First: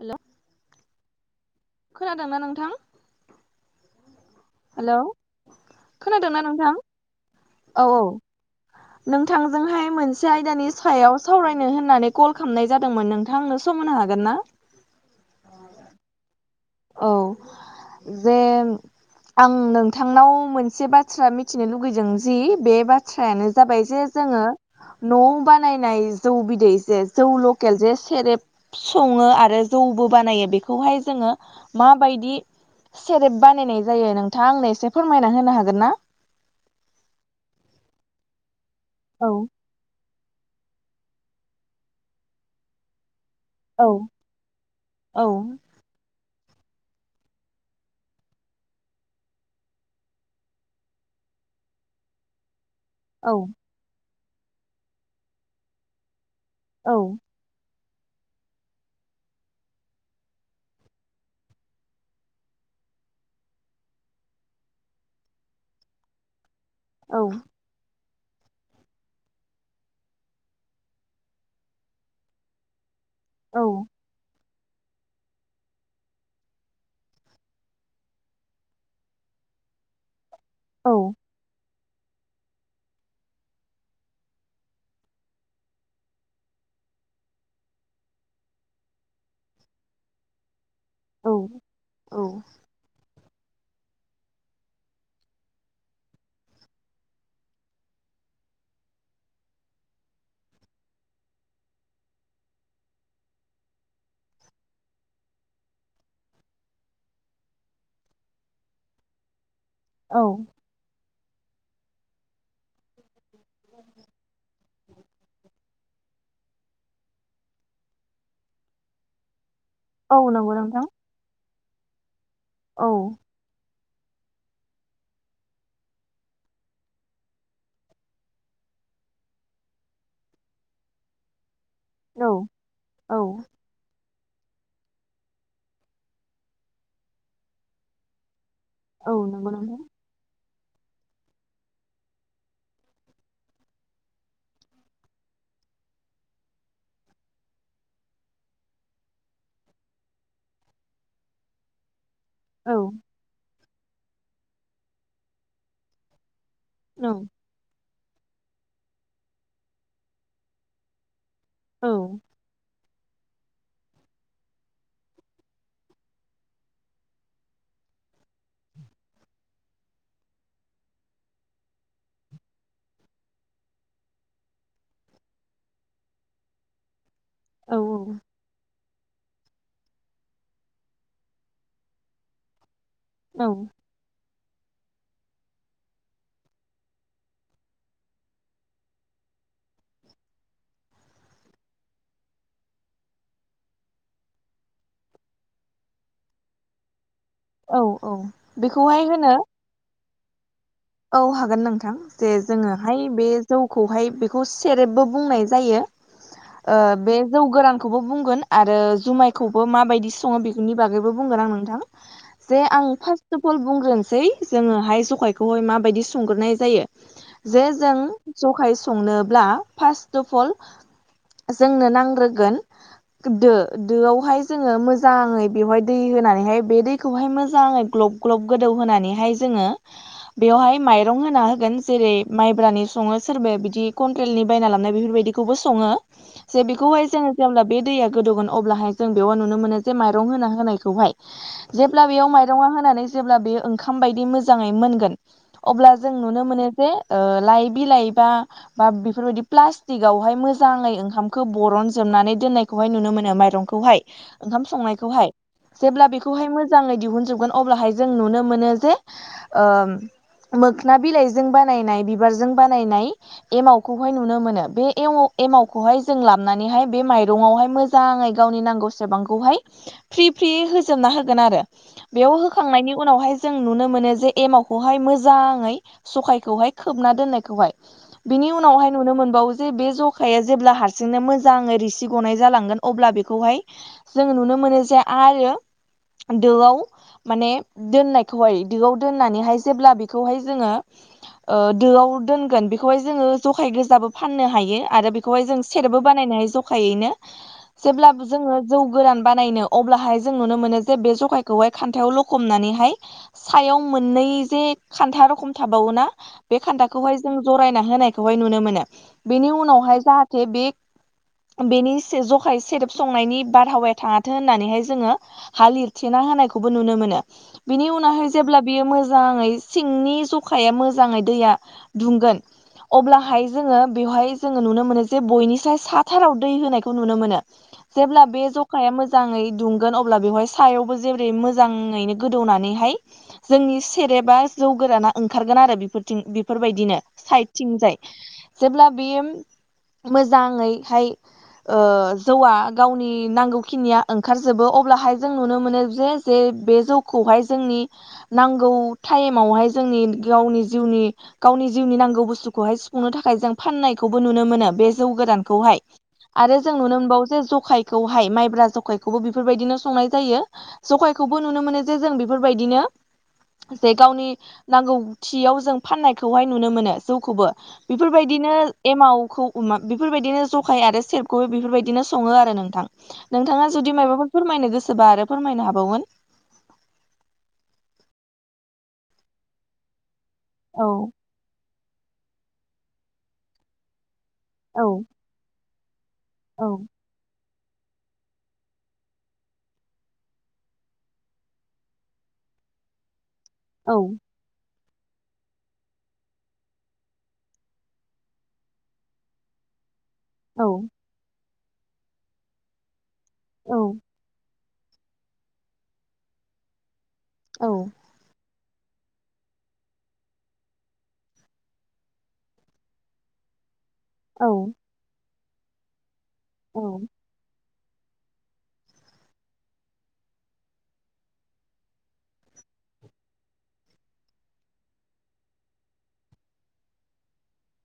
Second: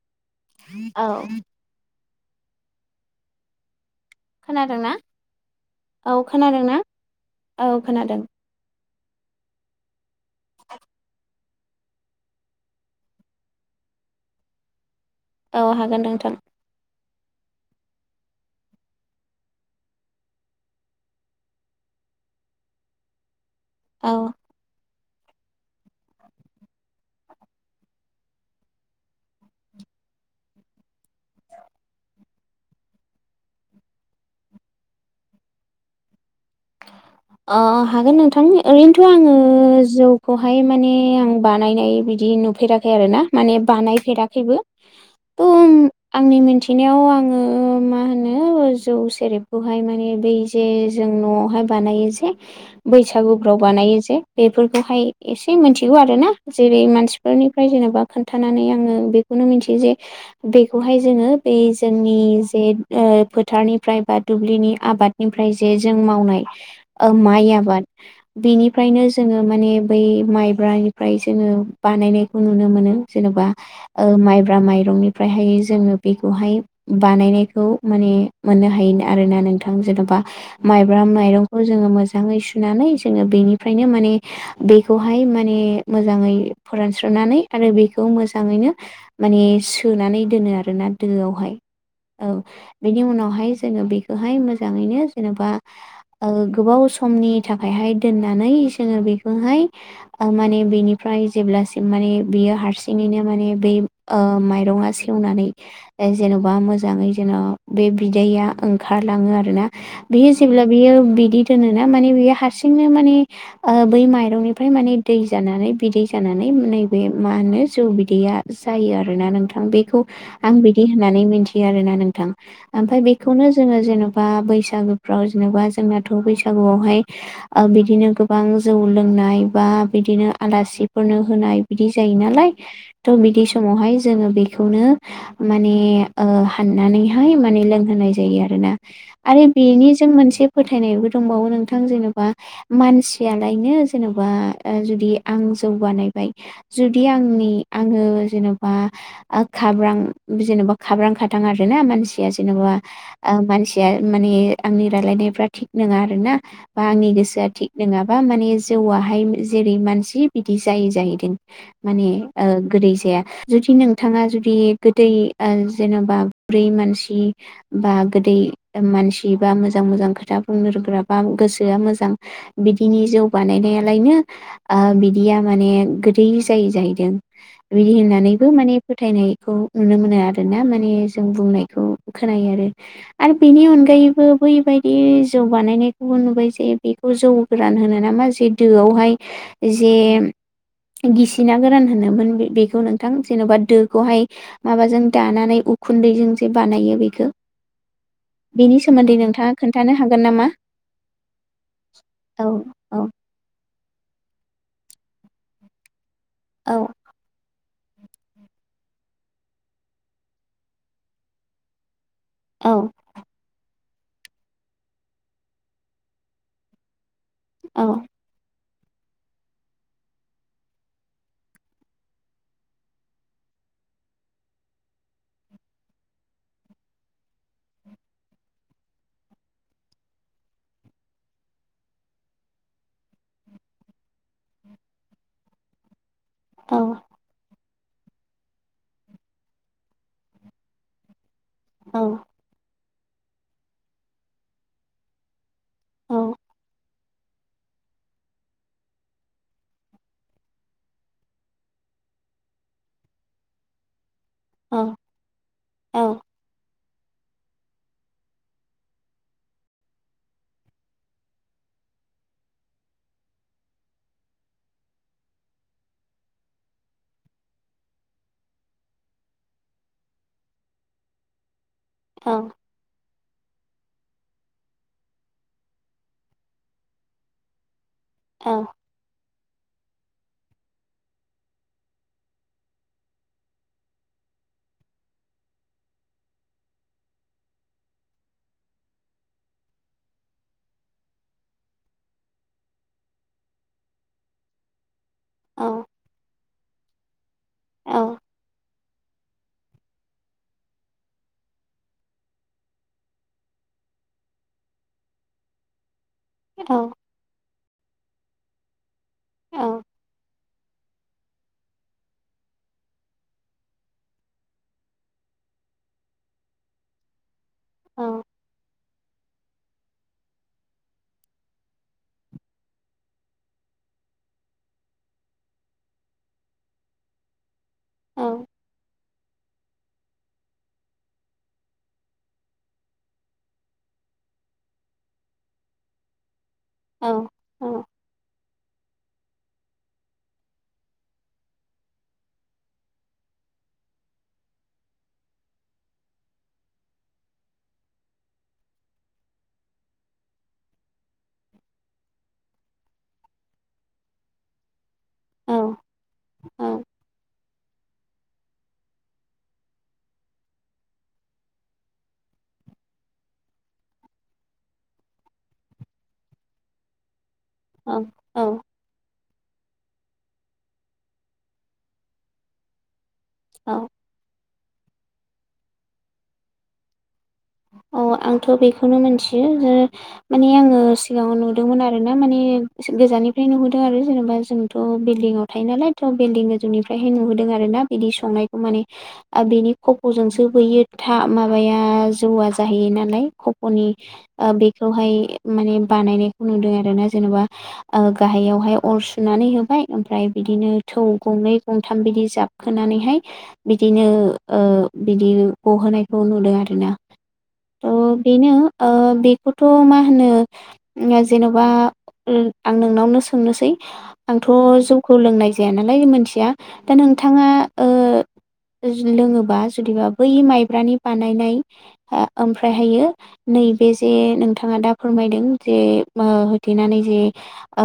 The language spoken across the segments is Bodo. हेल' औ खोनादोंना नोंथां खोनादों ना हेलौ औ खोनादोंना खोनादों नोंथां ना औ औ [inaudible] नोंथांजोंहाय मोनसे आयदानि सायाव सावरायनो होननानै कल खालामनाय जादोंमोन नों नोंथांनो सम होनो हागोन ना औ हागोन नोंथां औ [inaudible] जे आं नोंथांनाव मोनसे बाथ्रा मिथिनो लुुबैदों जि बे बाथ्रायानो जाबाय जे औ जोङो न'आव बानायनाय जौ बिदै जो जौ ल' सकेल जे सेरेब सङो आरो जौबो बानायो बेखौहाय जोङो माबायदि सेरेप बानायनाय जायो नोंथाङा आंनो एसे फोरमायना होनो हागोन ना अ हागोन नोंथांनि ओरैनोथ' औ आङो जौखौहाय माने आं बानायनाय बिदि नुफेराखै आरो ना माने औ बानायफेराखैबो औ थ' आंनि मिथिनायाव आङो मा होनो जौ सेरेबखौहाय माने बै जे जों न' हाय बानायो जे औ बैसागुफ्राव बानायो जे बेफोरखौहाय एसे मिथिगौ आर ना जेरै औ मानसिफोरनिफ्राय जेन'बा खोन्थानानै आङो बेखौनो मिथियो जे बेखौहाय जोङो ब जोंनि जे फोथारनिफ्राय बा दुब्लिनि आबाद बेनिफ्राय जे जों मावनाय औ माइ आबाद बेनिफ्रायनो जोङो माने बै माइब्रानिफ्राय जोङो बानायनायखौ नुनो मोनो जेनेबा औ माइब्रा माइरंनिफ्रायहाय जोङो बेखौहाय बानायनायखौ माने मोननो हायो आरोना नोंथां जेन'बा औ माइब्रा माइरं खौ जोङो मोजाङै सुनानै जोङो बेनिफ्रायनो माने बेखौहाय माने मोजाङै फोरानस्रनानै आरो बेखौ मोजाङैनो माने सोनानै दोनो आरोना औ दोआवहाय औ बेनि उनावहाय जोङो बेखौहाय मोजाङैनो जेनेबा गोबाव समनि थाखायहाय दोननानै जोङो बेखौहाय माने बेनिफ्राय जेब्लासिम माने बियो हारसिङैनो माने बे माइरङा सेवनानै जेन'बा मोजाङै जेन' बे बिदैया ओंखारलाङो आरो ना बियो औ जेब्ला बियो बिदि दोनोना माने बियो हारसिंनो माने बै माइरंनिफ्राय माने दै जानानै बिदै जानानै नैबे मा होनो जौ बिदैया जायो आरोना नोंथां बे औ नंगौ आं नोंथां बिदि होननानै मिथियो आरोना नोंथां औ ओमफ्राय बे बेखौनो जोङो जेनेबा बैसागुफ्राव जेनेबा जोंनाथ' बैसागुआवहाय बिदिनो गोबां जौ लोंनाय बा बिदिनो आलासिफोरनो होनाय बिदि जायो औ नालाय थ' औ बिदि समावहाय जोङो बेखौनो माने हाननानैहाय माने लोंहोनाय जायो आरोना औ आरो नंगौ नोंथां बेनिजों मोनसे फोथायनायबो दंबावो नोंथां जेनेबा मानसियालायनो जेन'बा जुदि आं जौगानायबाय जुदि आंनि आङो जेन'बा खाब्रां जेन'बा खाब्रां खाथां आर ना मानसि या जेनेबा औ मानसिया माने आंनि रायलायनायफ थिग नङा आरो ना बा औ आंनि गोसोआ थिग नङाबा माने जौआाहाय जेरै मानसि बिदि जायै जाहैदों औ माने गोदै जाया जुदि नोंथाङा जुदि गोदै ओ जेन'बा ब्रै मानसि बा गोदै मानसि बा मोजां मोजां खोथा बुंनोरोंग्रा बा गोसोआ मोजां बिदिनि जौ बानायनायालायनो ओ बिदिया माने गोदै जायो जाहैदों औ बिदि होननानैबो माने फोथायनायखौ नुनो मोनो आरोना माने जों बुंनायखौ खोनायो आरो आरो औ बेनि अनगायैबो बैबायदि जौ बानायनायखौबो नुबाय जे बेखौ जौ गोरान होनो नामा जे दोआवहाय जे गिसिना गोरान होनोमोन बे बेखौ नोंथां जेन'बा दोखौहाय माबाजों दानानै उखुन्दैजों जे बानायो बेखो औ औ बेनि बेखौहाय सोमोन्दै होनो नोंथाङा खोन्थानो हागोन नामा? औ हागोन नोंथां जे औ औ जोङोहाय बे जौखौहाय बेखौ सेरेबबो बुंनाय जायो। औ ओ बे जौ गोरान खौबो बुंगोन आरो जुमायखौबो माबायदि सङो बेफोरनि बागैबो बुंगोन आं नोंथां जे औ आं फासट' फल बुंग्रोनोसै जोङोहाय ज'खायखौ खौहाय माबायदि संग्रोनाय जायो जे जों ज'खाय संनोब्ला फासट'फल जोंनो नांग्रोगोन दो दोआवहाय जोङो मोजाङै बेवहाय दै होनानैहाय बे दैखौहाय मोजाङै ग्ल'ब ग्ल'ब गोदौ होनानैहाय जोङो बेवहाय माइरं होना होगोन जेरै माइब्रानि सङो सोरबाया बिदि कन्ट्रेलनि बायना लाबनाय बेफोरबायदि खौबो सङो जे औ बेखौहाय जों जेब्ला बे दैया गोदौगोन अब्लाहाय जों बेव नुनो मोनो जे माइरं होना होनायखौहाय औ जेब्ला बेयाव माइरङा होनानै जेब्ला बेयो ओंखाम बायदि मोजाङै मोनगोन अब्ला जों औ नुनो मोनो जे ओ लाइ बिलाइ बा बा बेफोरबायदि प्लास्टिकआवहाय मोजाङै ओंखामखौ बरन जोबनानै दोन्नाय खौहाय नुनो मोनो माइरंखौहाय, ओंखाम संनायखौहाय‌ जेब्ला औ बेखौहाय मोजाङै दिहुनजोबगोन अब्लाहाय जों नुनो मोनो जे ओम मोखना बिलाइजों बानायनाय बिबारजों बानायनाय एमावखौहाय नुनो मोनो बे एमाव एमावखौहाय जों लाबनानैहाय बे माइरंआवहाय मो जाङै गावनि नांगौ सेबांखौहाय फ्रि फ्रि होजोबना होगोन आरो औ बेयाव होखांनायनि उनावहाय जों नुनो मोनो जे एमावखौहाय मो जाङै ज'खाइखौहाय खोबना दोननायखौहाय बेनि उनावहाय नुनो मोनबावो जे बे ज'खाया जेब्ला हारसिंनो मोजाङै रिसि ग'नाय जालांगोन अब्ला बेखौहाय जोंङो नुनो मोनो जे आरो दोआव माने दोननायखौहाय दोआव दोननानैहाय जेब्ला बे खौहाय जोङो ओ दोआव दोनगोन बेखौहाय जोङो ज'खाय गोजाबो फाननो हायो आरो बे खौहाय जों औ सेरबबो बानायनो हायो ज'खायैनो औ जेब्लाबो जोङो जौ गोरान बानायनो अब्लाहाय जों नुनो मोनो जे बे ज'खायखौहाय खान्थायाव लख'बनानैहाय सायाव मोननै जे खान्था रखम थाबावो ना बे औ खान्थाखौहाय जों ज'रायना होनायखौहाय नुनो मोनो बिनि औ उनावहाय जाहाथे बि बेनि जखाय सेरेब संनायनि बारहावाया थाङाथों होननानैहाय जोङो हा लिरथेना होनायखौबो नुनो मोनो बिनि उनावहाय जेब्ला बियो मोजाङै सिंनि जखाया मोजाङै दैया दुंगोन अब्लाहाय जोङो बेवहाय जोङो नुनो मोनो जे बयनिसाय साथाराव दै होनायखौ नुनो मोनो जेब्ला बे जखाया मोजाङै दुंगोन अब्ला बेवहाय सायावबो जेबोरै मोजाङैनो गोदौनानैहाय जोंनि सेरेबा जौ गोराना ओंखारगोन आरो बेफोरथिं बेफोरबायदिनो साइड थिंजाय जेब्ला बियो मोजाङैहाय ओ जौआ गावनि नांगौखिनिया ओंखारजोबो अब्लाहाय जों नुनो मोनो जे जे बे जौखौहाय जोंनि नांगौ टाइ समावहाय जोंनि गावनि जिउनि गावनि जिउनि नांगौ बुस्तुखौहाय सुफुंनो थाखाय जों फाननायखौबो नुनो मोनो बे जौ गोरानखौहाय आरो जों नुनो मोनबावो जे जखाय खौहाय माइब्रा जखायखौबो बेफोरबायदिनो संनाय जायो जखायखौबो नुनो मोनो जे जों बेफोरबायदिनो जे गावनि नांगौथियाव जों फाननायखौहाय नुनो मोनो जौखौबो बेफोरबाय औ बिदिनो एमावखौ अमा बेफोरबायदिनो जखाय आरो सेरबखौ बेफोरबायदिनो सङो आरो नोंथां नोंथाङा औ जुदि मायबाफोर फोरमायनो गोसोबा आरो फोरमायनो हाबावगोन अ आंथ' बेखौनो मोनथियो जे माने आङो औ सिगाङाव नु दोंमोन आरो ना माने गोजाननिफ्राय नुहदों आरो जेनेबा जोंथ' औ बिल्डिं आव थायो नालाय थ' बिल्डिं औ गोजौनिफ्रायहाय नुहोदों आरो ना बिदि संनायखौ माने आर बेनि खफ'जोंसो बोयो था माबाया जौआ जाहैयो नालाय कप'नि औ ओ बेखौहाय माने बानायनायखौ नुदों आरोना जेनेबा ओ गाहायावहाय अर सुनानै होबाय ओमफ्राय बिदिनो थौ गंनै गंथाम बिदि जाबखोनानैहाय औ बिदिनो ओ बिदि गहोनायखौ नुदों आरोना औ थ' बेनो ओ बेखौथ' मा होनो जेन'बा आं नोंनावनो सोंनोसै आंथ' औ जौखौ लोंनाय जाया नालाय मिथिया दा औ नोंथाङा ओ लोङोबा जुदिबा बै माइब्रानि बानायनाय ओमफ्रायहायो नैबे जे नोंथाङा दा फोरमायदों जे होथेनानै जे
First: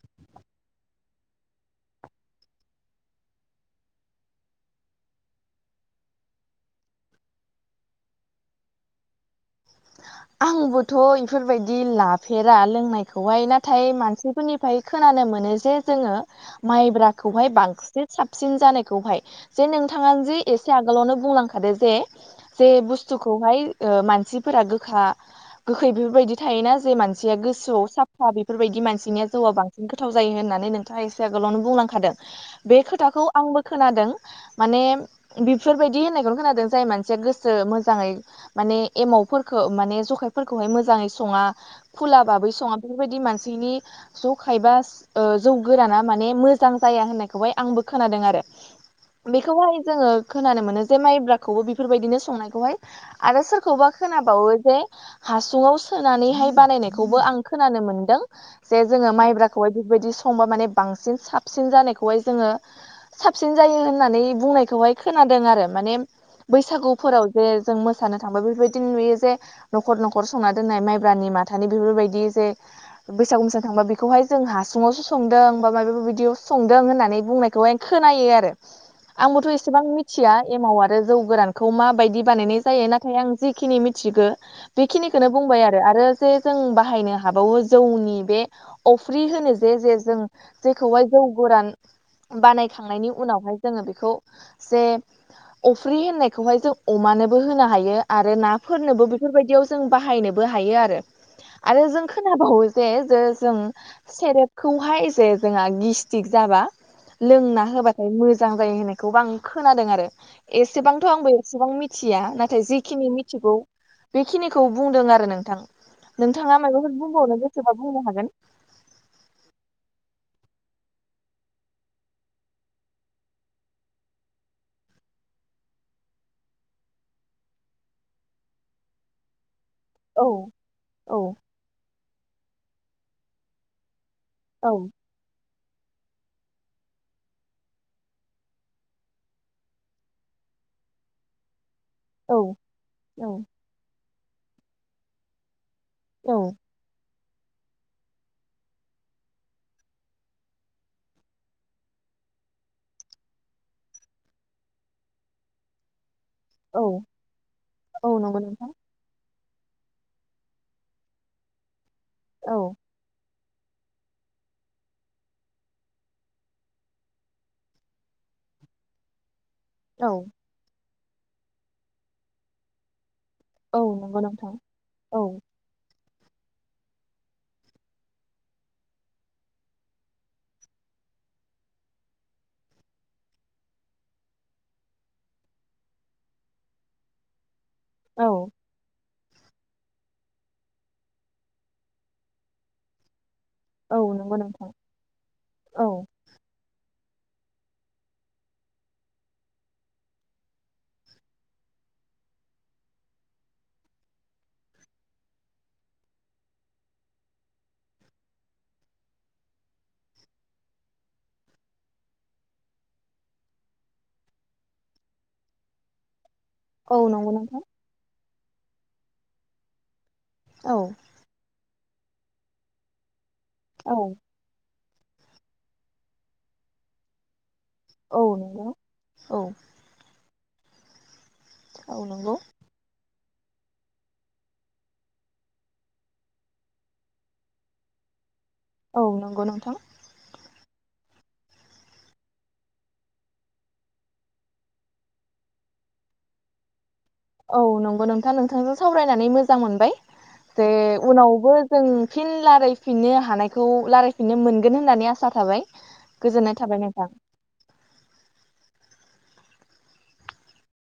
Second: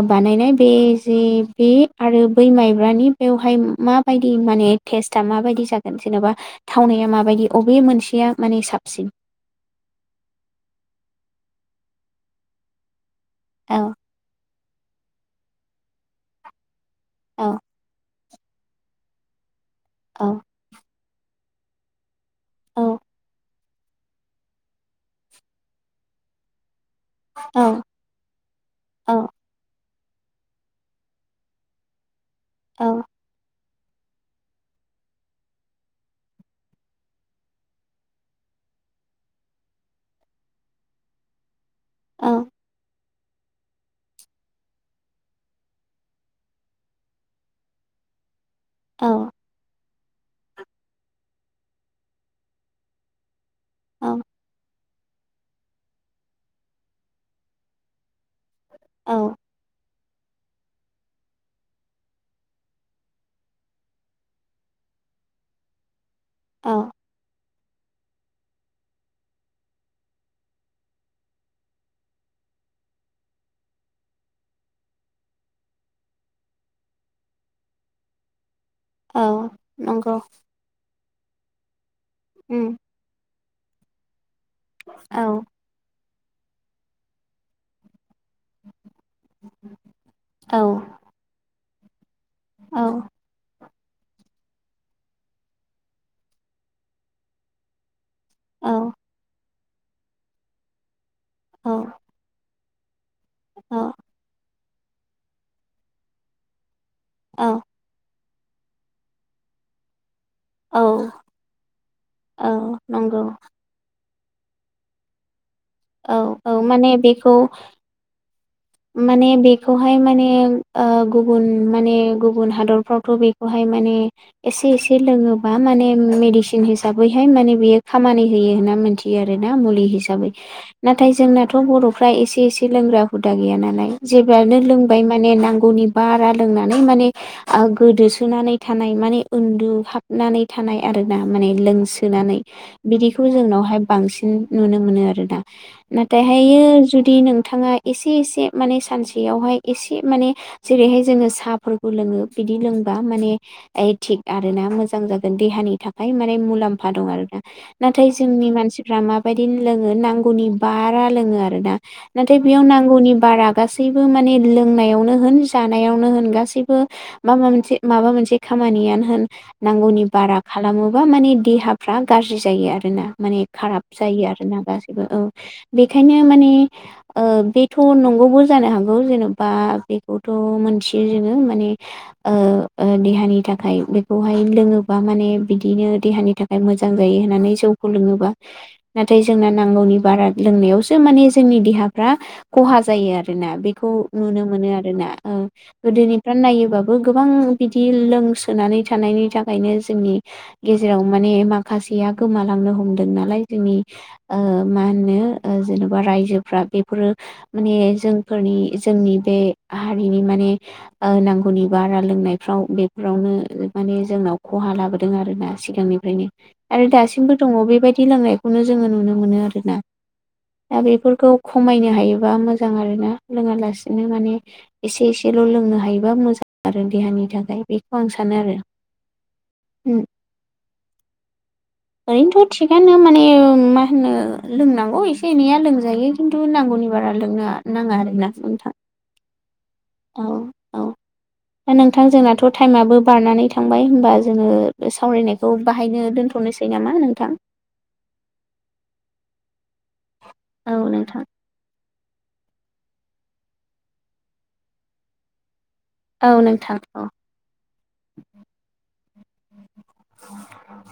बानायनाय बे जे बे आरो बै माइब्रानि बेवहाय माबायदि माने टेस्टा माबायदि जागोन जेनेबा थावनाया माबायदि बबे मोनसेया माने साबसिन आंबोथ' इफोरबायदि लाफेरा लोंनायखौहाय औ नाथाय मानसिफोरनि फ्राय खोनानो मोनो जे जोङो माइब्राखौहाय औ बांसिन साबसिन जानायखौहाय जे नोंथाङानो जे नंगौ एसे आ आगोलावनो बुंलांखादो जे जे उम बुस्थुखौहाय ओ मानसिफोरा गो गोखै बेफोरबायदि थायोना जे मानसिया औ गोसोआव सा फा बेफोरबायदि औ मानसिनिया जौआ बांसिन गोथाव जायो होननानै नोंथाङा एसे आगोलावनो बुंलांखादों बे औ खोथाखौ आंबो खोनादों माने बेफोरबायदि होननायखौनो खोनादों जाय मानसिया गोसो मोजाङै माने एमावफोरखौ माने जखायफोरखौहाय मोजाङै सङा खुला औ बाबै सङा बे [unintelligible] बेफोरदि मानसिनि ज'खायबा जौ गोराना माने मोजां जाया होननायखौहाय आंबो खोनादों आरो बेखौहाय जोङो खोनानो मोनो जे माइब्राखौबो बेफोरबायदिनो संनायखौहाय आरो सोरखौबा औ खोना बो जे हासुाव सोनानैहाय बानायनायखौबो आं खोनानो मोनदों जे जोङो औ माइब्राखौहाय बेफोरबायदि संबा माने बांसिन साबसिन जानायखौहाय जोङो साबसिन जायो होननानै बुंनायखौहाय खोनादों आरो माने औ बैसागुफोराव जे जों मोसानो थांबा बेफोरबायदि नुयो जे न'खर न'खर संना दोननाय माइब्रानि माथानि बेफोरबायदि जे बैसागु मोसानो थांबा बेखौहाय जों हासुङावसो संदों बा माबे बिदियाव संदों होननानै बुंनाय खौहाय खोनायो आरो औ आंबोथ' एसेबां नंगौ मिथिया एमाव आरो जौ गोरानखौ माबायदि बानायनाय जायो ना थाय आं जिखिनि मिथिगौ बेखिनिखौनो बुंबाय आरो आरो जे जों बाहायनो हाबावो जौनि बे अफ्रि होनो जे जे जों जेखौहाय जौ गोरान बानायखांनायनि उनावहाय जोङो बेखौ जे अफ्रि होननायखौहाय जों अमानोबो होनो हायो आरो ना फोरनोबो बेफोरबायदियाव जों बाहायनोबो हायो आरो आरो जों खोनाबावो जे जे जों सेरेबखौहाय जे जोंहा गिस्टिक जाबा लोंना होबाथाय मोजां जायो होननायखौबो आं खोनादों आरो। एसेबांथ' आंबो एसेबां मिथिया नाथाय जिखिनि मि बेखिनिखौ बुंदों आरो नोंथां औ नोंथाङा औ माबाफोर माने बेखौ बुंबावनो गोसो नो हागोन माने बेखौहाय माने गुबुन माने ओ गुबुन हादरफ्रावथ' बेखौहाय माने एसे एसे लोङोबा माने मेडिसिन हिसाबैहाय माने बेयो खामानि होयो होनना मिथि आरोना मुलि औ हिसाबै नाथाय औ जोंनाथ' बर'फ्रा एसे एसे लोंग्रा हुदा गैया नालाय। जेब्लानो औ लोंबाय माने नांगौनि बारा लोंनानै माने ओ गोदोसोनानै थानाय माने उन्दुहाबनानै थानाय आर ना माने लोंस सोनानै औ बिदिखौ औ जोंनावहाय बांसिन नुनो मोनो आरोना। औ नाथायहायो जुदि नोंथाङा एसे एसे माने सानसेयावहाय एसे माने जेरैहाय जोङो साहाफोरखौ लोङो बिदि लोंबा माने थिग आरो ना मोजां जागोन देहानि थाखाय माने मुलै मुलाम्फा औ दं आरो दा औ नाथाय नंगौ जोंनि नोंथां मान माबायदि लोङो नांगौनि बारा लोङो आरोना नाथाय बेयाव औ नांगौनि बारा गासैबो माने लोंनायावनो होन जानायावनो होन गासैबो मा मा मोनसे माबा मोनसे खामानियानो होन नांगौनि औ बारा खालामोबा माने देहाफ्रा गाज्रि जायो आरोना माने औ खाराब नंगौ जायो नोंथां आरोना गासैबो औ बेखायनो माने ओ बेथ' नंगौबो जानो हागौ जेन'बा बेखौथ' मोनथियो जोङो माने ओ ओ देहानि थाखाय बेखौहाय लोङोबा माने बिदिनो देहानि थाखाय मोजां जायो होननानै जौ खौ लोङोबा औ नाथाय जोंना नांगौनि बारा लोंनायावसो माने जोंनि देहा फ्रा खहा जायो आरो ना बेखौ औ नंगौ नुनो नोंथां मोनो आरो ना ओ औ गोदोनिफ्राय नायोबाबो गोबां बिदि लोंसोनानै थानायनि थाखायनो जोंनि गेजेराव माने माखासेया गोमालांनो हमदों नालाय जोंनि ओ मा होनो ओ जेन'बा रायजोफ्रा बेफोरो माने जोंफोरनि जोंनि बे हारिनि माने ओ नांगौनि बारा लोंनायफ्राव बेफोरावनो माने जोंनाव खहा लाबोदों आर ना। सिगांनिफ्रायनो आरो औ नंगौ दासिमबो दङ नोंथां बेबायदि लोंनायखौनो जोङो नुनो मोनो आरोना दा औ बेफोर खमायनो हायोबा मोजां आरोना औ लोङालासेनो माने एसे एसेल' लोंनो हायोबा मोजां आरो देहानि थाखाय। बेखौ आं औ सानो आरो नंगौ औ औ नंगौ ओरैनोथ' थिगानो माने मा होनो लोंनांगौ एसे एनैया लोंजायो। खिन्थु नांगौनि बारा लोंनो नाङा आरोना नोंथां। औ नंगौ नोंथां औ औ दा नोंथां जोंनाथ' टाइमाबबो बारनानै थांबाय होमबा जोङो सावरायनायखौ बाहायनो दोनथ' थ'नोसै नामा नोंथां? औ नंगौ नोंथाङा नोंथांजों सावरायनानै मोजां मोनबाय जे औ नोंथां उनावबो जों फिन लाराय फिननो हानायखौ रायज्लायफिननो मोनगोन होननानै आसा थाबाय औ गोजोननाय थाबाय औ नोंथां।